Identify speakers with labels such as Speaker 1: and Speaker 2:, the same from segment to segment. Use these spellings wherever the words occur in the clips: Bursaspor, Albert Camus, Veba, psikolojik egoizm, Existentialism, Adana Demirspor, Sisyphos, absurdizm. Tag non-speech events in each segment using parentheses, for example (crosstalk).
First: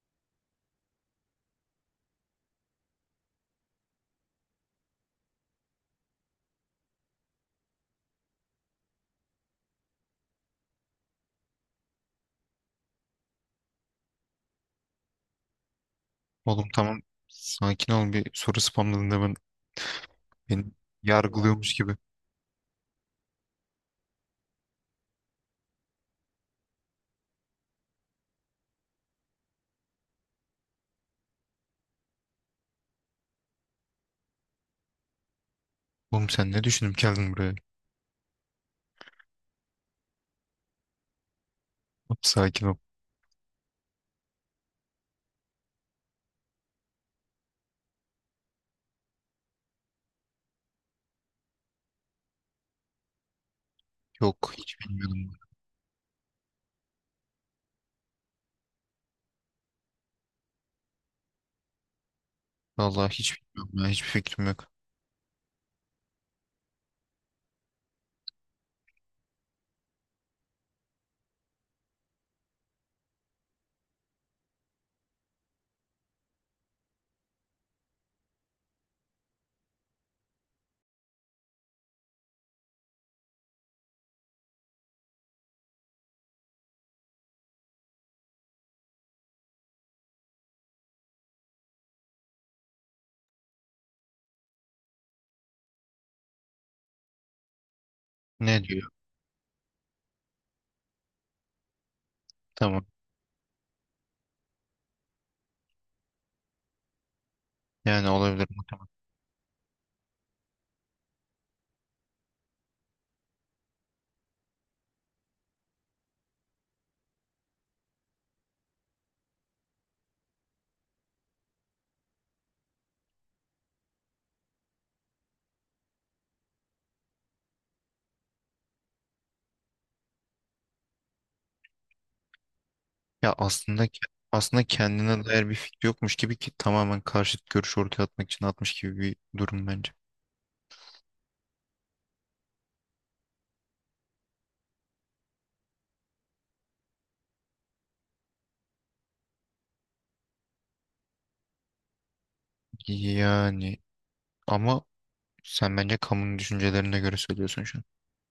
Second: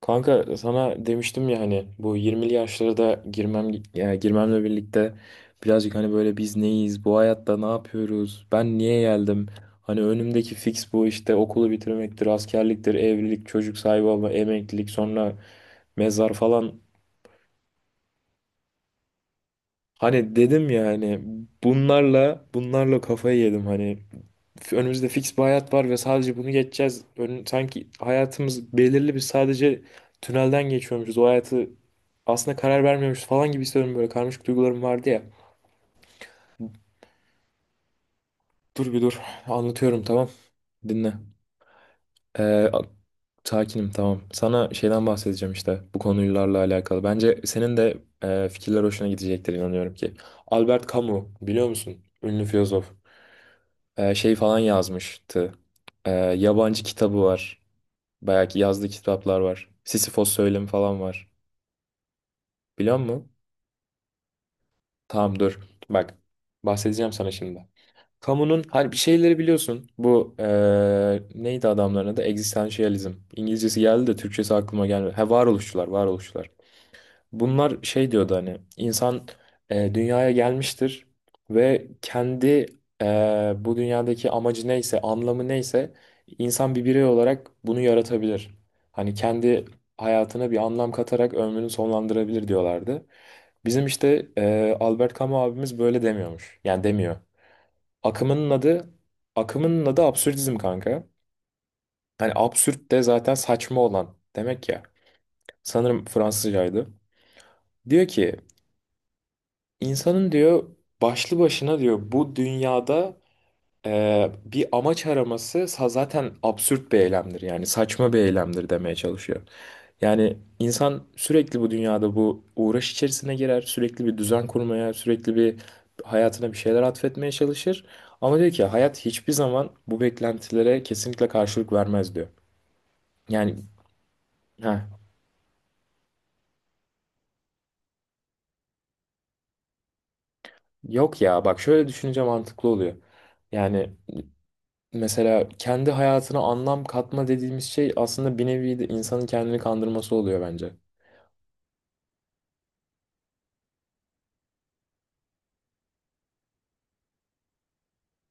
Speaker 1: Kanka sana demiştim ya, hani bu 20'li yaşlara da girmem, ya girmemle birlikte birazcık hani böyle biz neyiz, bu hayatta ne yapıyoruz, ben niye geldim? Hani önümdeki fix bu işte: okulu bitirmektir, askerliktir, evlilik, çocuk sahibi olma, emeklilik, sonra mezar
Speaker 2: Oğlum
Speaker 1: falan.
Speaker 2: tamam, sakin ol bir soru spamladığında ben
Speaker 1: Hani
Speaker 2: beni
Speaker 1: dedim ya hani
Speaker 2: yargılıyormuş gibi.
Speaker 1: bunlarla kafayı yedim hani. Önümüzde fix bir hayat var ve sadece bunu geçeceğiz. Ön, sanki hayatımız belirli bir sadece tünelden geçiyormuşuz. O hayatı aslında karar vermiyormuşuz falan gibi hissediyorum, böyle karmaşık duygularım vardı ya.
Speaker 2: Oğlum sen ne düşünüp geldin buraya?
Speaker 1: Dur bir dur, anlatıyorum, tamam, dinle.
Speaker 2: Sakin
Speaker 1: Ee,
Speaker 2: ol.
Speaker 1: a- Sakinim, tamam. Sana şeyden bahsedeceğim, işte bu konularla alakalı. Bence senin de fikirler hoşuna gidecektir, inanıyorum ki. Albert Camus biliyor musun? Ünlü filozof. Şey
Speaker 2: Yok,
Speaker 1: falan
Speaker 2: hiç bilmiyorum.
Speaker 1: yazmıştı. Yabancı kitabı var. Bayağı ki yazdığı kitaplar var. Sisyphos söylemi falan var. Biliyor
Speaker 2: Vallahi
Speaker 1: musun?
Speaker 2: hiç bilmiyorum ya, hiçbir fikrim yok.
Speaker 1: Tamam dur. Bak, bahsedeceğim sana şimdi. Kamunun hani bir şeyleri biliyorsun. Bu neydi adamların adı? Existentialism. İngilizcesi geldi de Türkçesi aklıma gelmedi. Ha, varoluşçular, varoluşçular. Bunlar şey diyordu, hani insan dünyaya gelmiştir ve kendi bu dünyadaki amacı neyse, anlamı neyse, insan bir birey olarak bunu yaratabilir. Hani kendi hayatına bir anlam katarak ömrünü sonlandırabilir diyorlardı. Bizim işte Albert Camus abimiz böyle demiyormuş. Yani demiyor. Akımının
Speaker 2: Ne diyor?
Speaker 1: adı akımının adı absürdizm kanka. Hani
Speaker 2: Tamam,
Speaker 1: absürt de zaten saçma olan demek ya. Sanırım Fransızcaydı. Diyor
Speaker 2: yani
Speaker 1: ki,
Speaker 2: olabilir mi?
Speaker 1: insanın diyor, başlı başına diyor, bu dünyada bir amaç araması zaten absürt bir eylemdir, yani saçma bir eylemdir demeye çalışıyor. Yani insan sürekli bu dünyada bu uğraş içerisine girer, sürekli bir düzen kurmaya, sürekli bir hayatına bir şeyler atfetmeye çalışır. Ama diyor ki, hayat hiçbir zaman bu beklentilere kesinlikle karşılık vermez diyor.
Speaker 2: Ya
Speaker 1: Yani
Speaker 2: aslında aslında
Speaker 1: ha,
Speaker 2: kendine dair bir fikri yokmuş gibi, ki tamamen karşıt görüş ortaya atmak için atmış gibi bir durum bence.
Speaker 1: yok ya, bak şöyle düşününce mantıklı oluyor. Yani mesela kendi hayatına anlam katma dediğimiz şey aslında bir nevi de insanın kendini kandırması oluyor bence.
Speaker 2: Yani ama sen bence kamunun düşüncelerine göre söylüyorsun şu an.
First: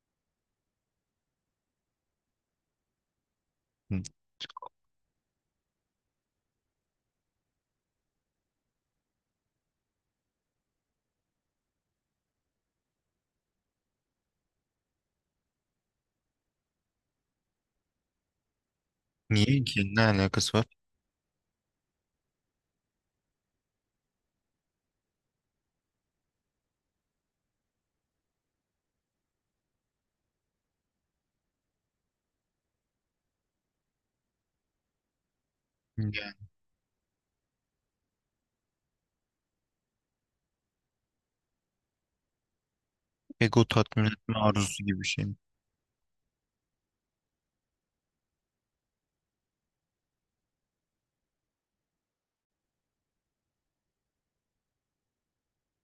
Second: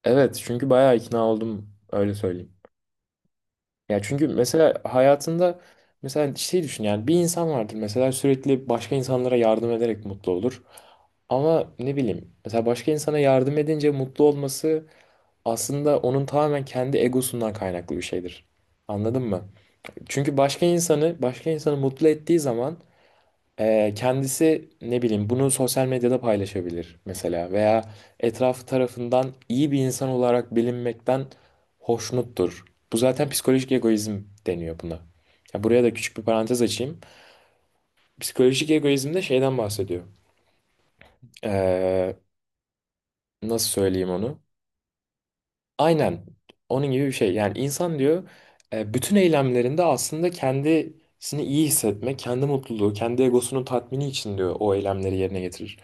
Speaker 1: Evet, çünkü bayağı ikna oldum, öyle söyleyeyim. Ya
Speaker 2: Hı.
Speaker 1: çünkü mesela hayatında, mesela şey düşün, yani bir insan vardır mesela, sürekli başka insanlara yardım ederek mutlu olur. Ama ne bileyim, mesela başka insana yardım edince mutlu olması aslında onun tamamen kendi egosundan kaynaklı bir şeydir. Anladın mı?
Speaker 2: Niye ki? Ne
Speaker 1: Çünkü
Speaker 2: alakası
Speaker 1: başka
Speaker 2: var?
Speaker 1: insanı başka insanı mutlu ettiği zaman kendisi ne bileyim bunu sosyal medyada paylaşabilir mesela, veya etrafı tarafından iyi bir insan olarak bilinmekten hoşnuttur. Bu zaten psikolojik egoizm deniyor buna. Ya buraya da küçük bir
Speaker 2: Yani
Speaker 1: parantez açayım. Psikolojik egoizm de şeyden bahsediyor. Ee,
Speaker 2: ego
Speaker 1: Nasıl
Speaker 2: tatmin
Speaker 1: söyleyeyim
Speaker 2: etme
Speaker 1: onu?
Speaker 2: arzusu gibi bir şey mi?
Speaker 1: Aynen onun gibi bir şey. Yani insan diyor, bütün eylemlerinde aslında kendisini iyi hissetmek, kendi mutluluğu, kendi egosunun tatmini için diyor o eylemleri yerine getirir.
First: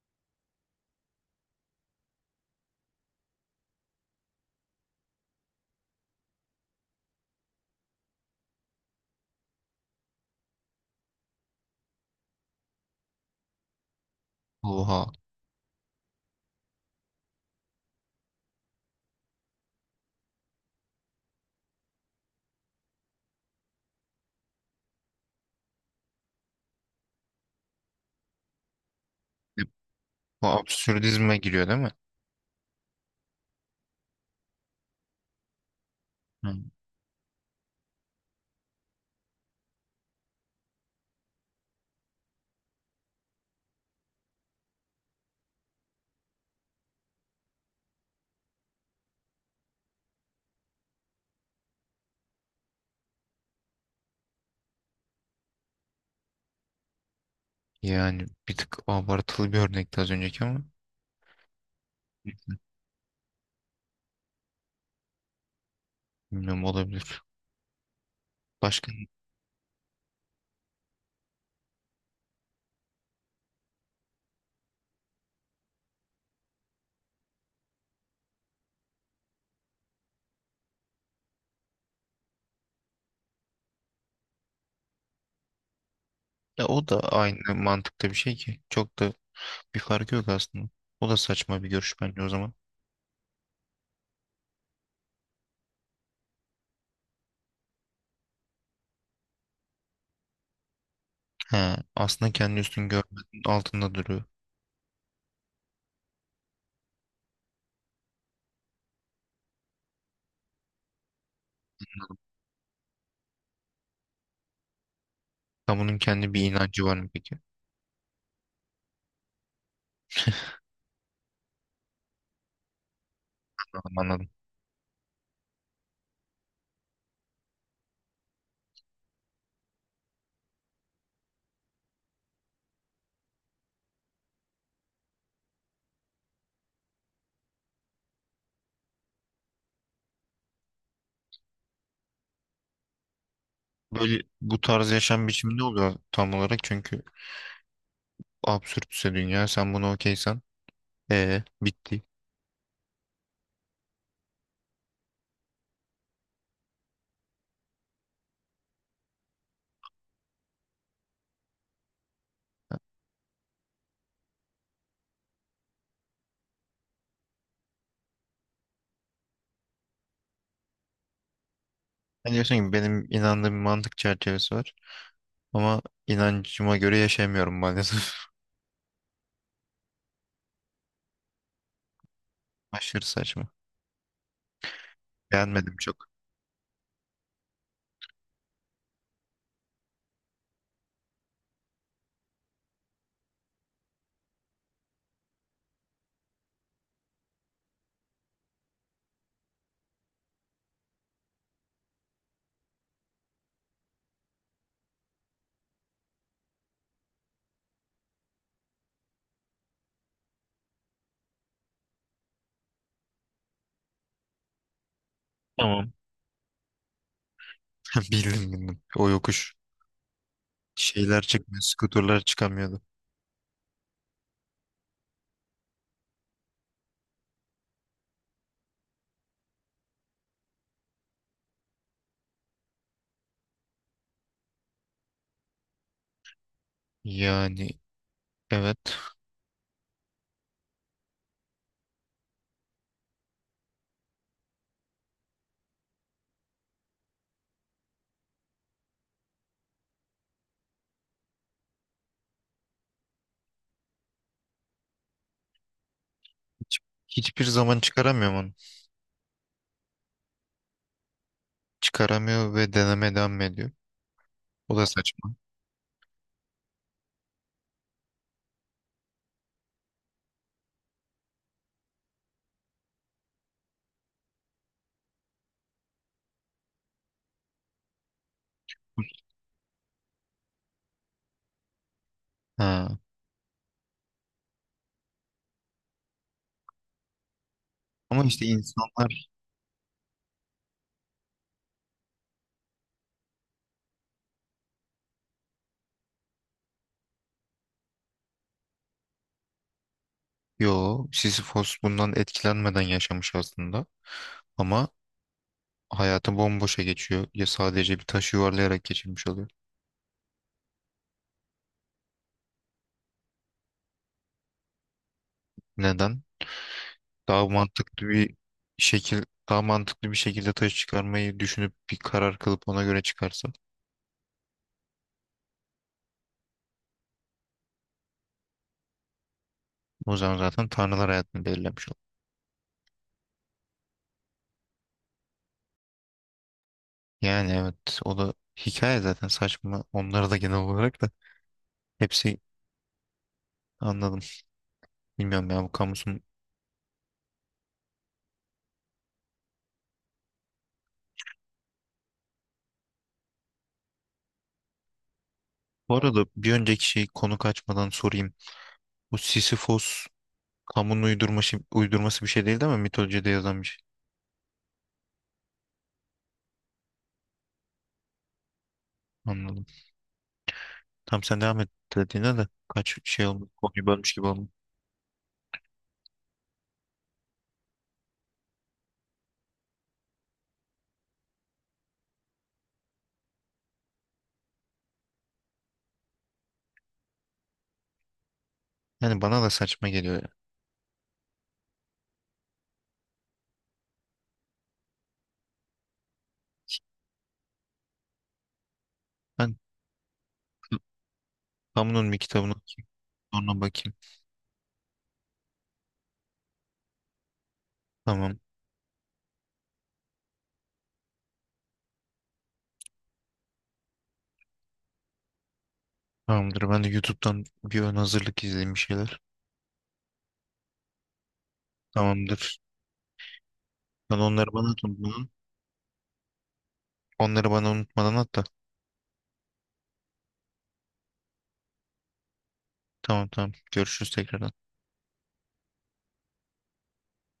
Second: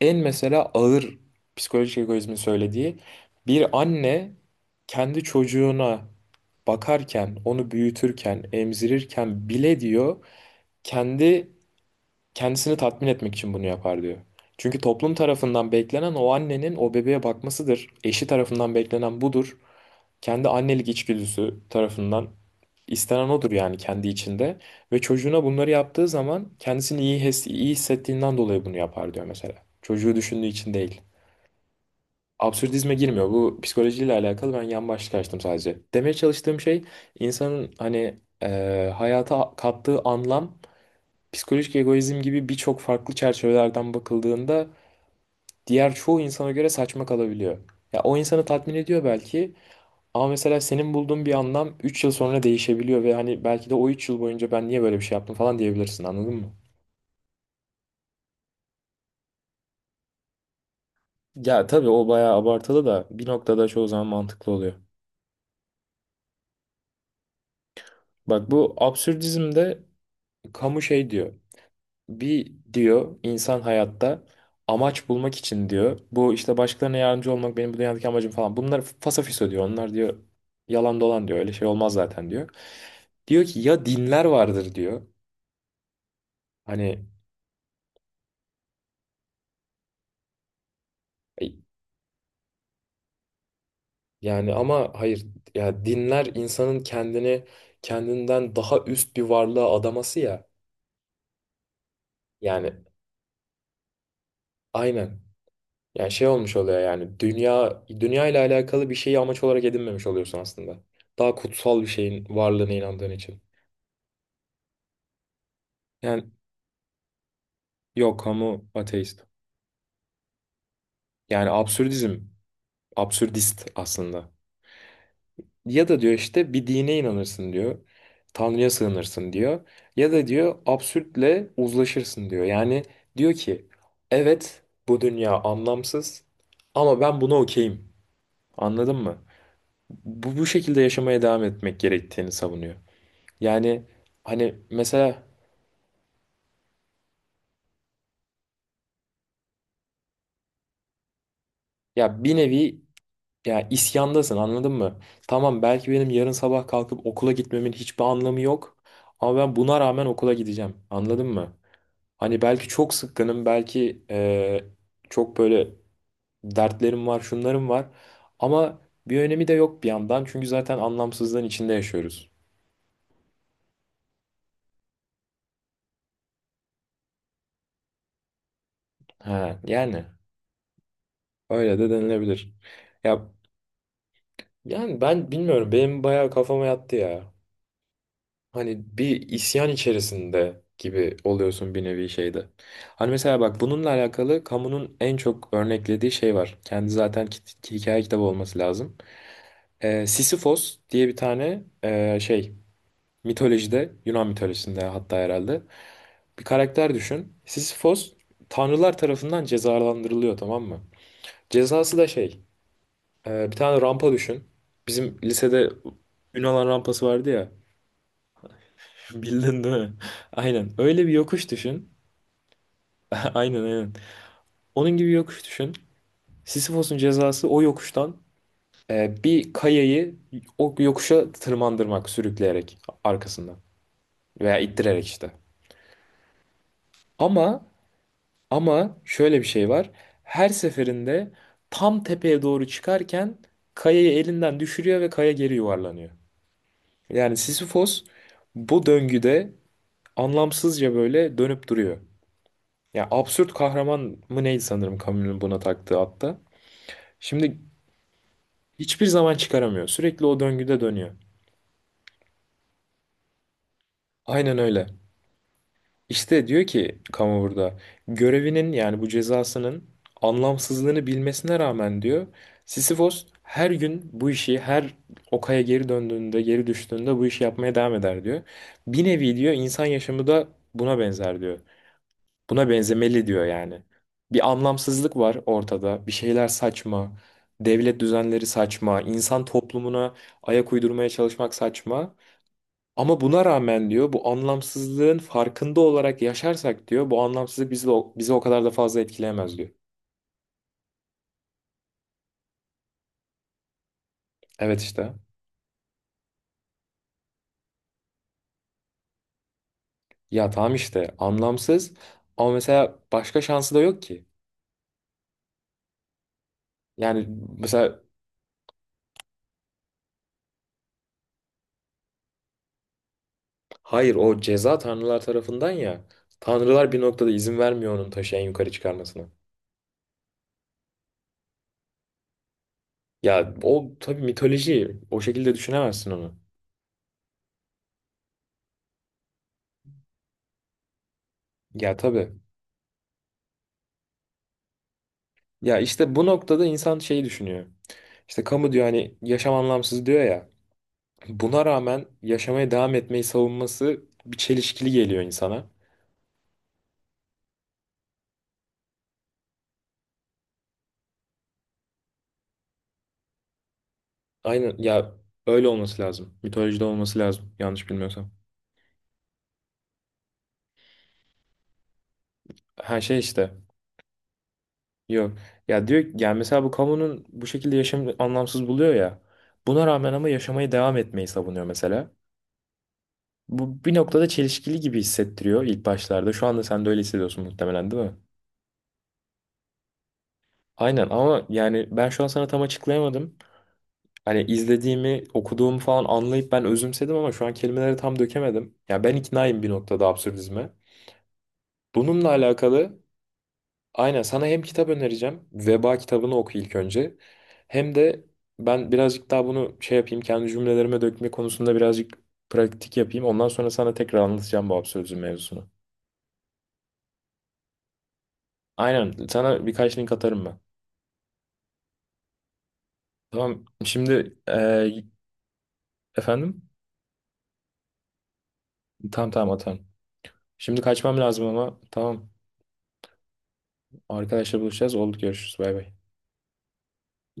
Speaker 1: En mesela ağır psikolojik egoizmin söylediği, bir anne kendi çocuğuna bakarken, onu büyütürken, emzirirken bile diyor kendi kendisini tatmin etmek için bunu yapar diyor. Çünkü
Speaker 2: Oha.
Speaker 1: toplum tarafından beklenen o annenin o bebeğe bakmasıdır. Eşi tarafından beklenen budur, kendi annelik içgüdüsü tarafından istenen odur, yani kendi içinde. Ve çocuğuna bunları yaptığı zaman kendisini iyi, his, iyi hissettiğinden dolayı bunu yapar diyor mesela.
Speaker 2: E,
Speaker 1: Çocuğu
Speaker 2: Bu
Speaker 1: düşündüğü için değil.
Speaker 2: absürdizme giriyor değil mi?
Speaker 1: Absürdizme girmiyor. Bu psikolojiyle alakalı, ben yan başlık açtım sadece. Demeye
Speaker 2: Hı.
Speaker 1: çalıştığım şey, insanın hani hayata kattığı anlam, psikolojik egoizm gibi birçok farklı çerçevelerden bakıldığında diğer çoğu insana göre saçma kalabiliyor. Ya o insanı tatmin ediyor belki, ama mesela senin bulduğun bir anlam 3 yıl sonra değişebiliyor ve hani belki de o 3 yıl boyunca ben niye böyle bir şey yaptım falan diyebilirsin, anladın mı?
Speaker 2: Yani bir tık abartılı bir örnekti az önceki ama
Speaker 1: Ya tabii o bayağı abartılı da, bir noktada çoğu zaman mantıklı oluyor.
Speaker 2: bilmiyorum, olabilir.
Speaker 1: Bak, bu
Speaker 2: Başka
Speaker 1: absürdizmde Camus şey diyor. Bir diyor, insan hayatta amaç bulmak için diyor. Bu işte başkalarına yardımcı olmak benim bu dünyadaki amacım falan. Bunlar fasafiso diyor. Onlar diyor yalan dolan diyor. Öyle şey olmaz zaten diyor. Diyor ki, ya dinler vardır diyor.
Speaker 2: ya, o da
Speaker 1: Hani
Speaker 2: aynı mantıkta bir şey ki. Çok da bir farkı yok aslında. O da
Speaker 1: e,
Speaker 2: saçma bir görüş bence o zaman.
Speaker 1: yani ama hayır, ya dinler insanın kendini kendinden daha üst bir varlığa adaması ya.
Speaker 2: He, aslında kendi
Speaker 1: Yani
Speaker 2: üstün görmenin altında duruyor.
Speaker 1: aynen. Yani şey olmuş oluyor, yani dünya, dünya ile alakalı bir şeyi amaç olarak edinmemiş oluyorsun aslında. Daha kutsal bir şeyin varlığına inandığın için.
Speaker 2: Kamunun
Speaker 1: Yani
Speaker 2: kendi bir inancı var mı peki?
Speaker 1: yok, kamu ateist. Yani absürdizm, absürdist
Speaker 2: Anladım, anladım.
Speaker 1: aslında. Ya da diyor işte, bir dine inanırsın diyor. Tanrı'ya sığınırsın diyor. Ya da diyor absürtle uzlaşırsın diyor. Yani diyor ki, evet bu dünya anlamsız ama ben buna okeyim. Anladın mı? Bu, bu şekilde yaşamaya devam etmek gerektiğini savunuyor. Yani
Speaker 2: Böyle
Speaker 1: hani
Speaker 2: bu tarz
Speaker 1: mesela,
Speaker 2: yaşam biçimi ne oluyor tam olarak? Çünkü absürtse dünya, sen bunu okeysen bitti.
Speaker 1: ya bir nevi ya isyandasın, anladın mı? Tamam, belki benim yarın sabah kalkıp okula gitmemin hiçbir anlamı yok. Ama ben buna rağmen okula gideceğim. Anladın mı? Hani belki çok sıkkınım, belki çok böyle dertlerim var, şunlarım var. Ama bir önemi de yok bir yandan. Çünkü zaten anlamsızlığın içinde yaşıyoruz.
Speaker 2: Ben, diyorsun ki benim inandığım bir mantık çerçevesi var. Ama inancıma göre yaşayamıyorum maalesef.
Speaker 1: Ha, yani öyle de denilebilir.
Speaker 2: (laughs) Aşırı
Speaker 1: Ya
Speaker 2: saçma.
Speaker 1: yani ben bilmiyorum.
Speaker 2: Beğenmedim
Speaker 1: Benim
Speaker 2: çok.
Speaker 1: bayağı kafama yattı ya. Hani bir isyan içerisinde gibi oluyorsun bir nevi şeyde. Hani mesela bak, bununla alakalı kamunun en çok örneklediği şey var. Kendi zaten hikaye kitabı olması lazım. E, Sisyphos diye bir tane e, şey. Mitolojide, Yunan mitolojisinde hatta herhalde, bir karakter düşün. Sisyphos tanrılar tarafından cezalandırılıyor, tamam mı? Cezası da şey, e, bir tane rampa düşün. Bizim lisede
Speaker 2: Tamam.
Speaker 1: Yunan rampası vardı ya.
Speaker 2: (laughs) Bildim, bildim. O
Speaker 1: (laughs)
Speaker 2: yokuş.
Speaker 1: Bildin değil mi? (laughs) Aynen. Öyle bir
Speaker 2: Şeyler
Speaker 1: yokuş
Speaker 2: çıkmıyor.
Speaker 1: düşün.
Speaker 2: Skuterlar çıkamıyordu.
Speaker 1: (laughs) Aynen aynen. Onun gibi yokuş düşün. Sisyphos'un cezası o yokuştan e, bir kayayı o yokuşa tırmandırmak, sürükleyerek arkasından veya ittirerek işte. Ama
Speaker 2: Yani
Speaker 1: Ama
Speaker 2: evet.
Speaker 1: şöyle bir şey var. Her seferinde tam tepeye doğru çıkarken kayayı elinden düşürüyor ve kaya geri yuvarlanıyor. Yani Sisyphos bu döngüde anlamsızca böyle dönüp duruyor. Ya absürt kahraman mı neydi, sanırım Camus'un buna taktığı hatta.
Speaker 2: Hiç- Hiçbir
Speaker 1: Şimdi
Speaker 2: zaman çıkaramıyor onu.
Speaker 1: hiçbir zaman çıkaramıyor. Sürekli o döngüde dönüyor.
Speaker 2: Çıkaramıyor ve deneme devam ediyor.
Speaker 1: Aynen
Speaker 2: O
Speaker 1: öyle.
Speaker 2: da saçma.
Speaker 1: İşte diyor ki kamu burada, görevinin yani bu cezasının anlamsızlığını bilmesine rağmen diyor, Sisyphos her gün bu işi, her o kaya geri döndüğünde, geri düştüğünde bu işi yapmaya devam eder diyor. Bir nevi diyor insan yaşamı da buna benzer diyor. Buna
Speaker 2: Ha.
Speaker 1: benzemeli diyor yani. Bir anlamsızlık var ortada. Bir şeyler saçma. Devlet
Speaker 2: Ama
Speaker 1: düzenleri
Speaker 2: işte
Speaker 1: saçma.
Speaker 2: insanlar.
Speaker 1: İnsan toplumuna ayak uydurmaya çalışmak saçma. Ama buna rağmen diyor, bu anlamsızlığın farkında olarak yaşarsak diyor, bu anlamsızlık bizi, bizi o kadar da fazla etkileyemez diyor.
Speaker 2: Yo, Sisyphos bundan etkilenmeden yaşamış aslında.
Speaker 1: Evet,
Speaker 2: Ama
Speaker 1: işte.
Speaker 2: hayatı bomboşa geçiyor. Ya sadece bir taşı yuvarlayarak geçirmiş oluyor.
Speaker 1: Ya tamam işte anlamsız, ama mesela başka şansı da yok ki.
Speaker 2: Neden?
Speaker 1: Yani
Speaker 2: Daha
Speaker 1: mesela,
Speaker 2: mantıklı bir şekil daha mantıklı bir şekilde taş çıkarmayı düşünüp bir karar kılıp ona göre çıkarsa
Speaker 1: hayır o ceza tanrılar tarafından ya. Tanrılar bir noktada izin vermiyor onun taşı en yukarı çıkarmasına.
Speaker 2: o zaman zaten tanrılar hayatını belirlemiş olur.
Speaker 1: Ya o tabii mitoloji, o şekilde düşünemezsin onu.
Speaker 2: Yani evet, o da hikaye zaten, saçma onları da genel olarak da
Speaker 1: Ya tabii.
Speaker 2: hepsi, anladım. Bilmiyorum ya bu
Speaker 1: Ya işte
Speaker 2: kamusun.
Speaker 1: bu noktada insan şeyi düşünüyor. İşte kamu diyor hani yaşam anlamsız diyor ya. Buna rağmen yaşamaya devam etmeyi savunması bir çelişkili geliyor insana.
Speaker 2: Bu arada bir önceki şey, konu kaçmadan sorayım. Bu Sisyphos kamunun uydurması bir şey değil değil mi? Mitolojide yazan bir şey.
Speaker 1: Aynen ya, öyle olması lazım. Mitolojide olması lazım yanlış bilmiyorsam.
Speaker 2: Anladım. Tam sen devam et dediğine de kaç
Speaker 1: Her şey
Speaker 2: şey
Speaker 1: işte.
Speaker 2: olmuş, konuyu bölmüş gibi olmuş.
Speaker 1: Yok. Ya diyor yani, mesela bu kamunun bu şekilde yaşam anlamsız buluyor ya. Buna rağmen ama yaşamaya devam etmeyi savunuyor mesela. Bu bir noktada çelişkili gibi hissettiriyor ilk başlarda. Şu anda sen de öyle hissediyorsun muhtemelen, değil mi?
Speaker 2: Yani bana da saçma geliyor ya.
Speaker 1: Aynen, ama yani ben şu an sana tam açıklayamadım. Hani izlediğimi, okuduğumu falan anlayıp ben özümsedim ama şu an kelimeleri tam dökemedim. Ya ben
Speaker 2: Ben
Speaker 1: iknaayım bir noktada absürdizme.
Speaker 2: Kamunun bir
Speaker 1: Bununla
Speaker 2: kitabını okuyayım.
Speaker 1: alakalı
Speaker 2: Sonra bakayım.
Speaker 1: aynen, sana hem kitap önereceğim. Veba kitabını oku ilk önce. Hem de
Speaker 2: Tamam.
Speaker 1: ben birazcık daha bunu şey yapayım. Kendi cümlelerime dökme konusunda birazcık pratik yapayım. Ondan sonra sana tekrar anlatacağım bu absürdizm mevzusunu.
Speaker 2: Tamamdır. Ben de YouTube'dan bir ön hazırlık izleyeyim bir şeyler.
Speaker 1: Aynen sana birkaç link atarım ben.
Speaker 2: Tamamdır.
Speaker 1: Tamam,
Speaker 2: Sen
Speaker 1: şimdi
Speaker 2: onları bana at.
Speaker 1: efendim?
Speaker 2: Onları bana unutmadan at da.
Speaker 1: Tamam tamam, atarım. Şimdi kaçmam lazım, ama tamam.
Speaker 2: Tamam, tamam. Görüşürüz tekrardan.
Speaker 1: Arkadaşlar buluşacağız. Oldu, görüşürüz. Bay bay.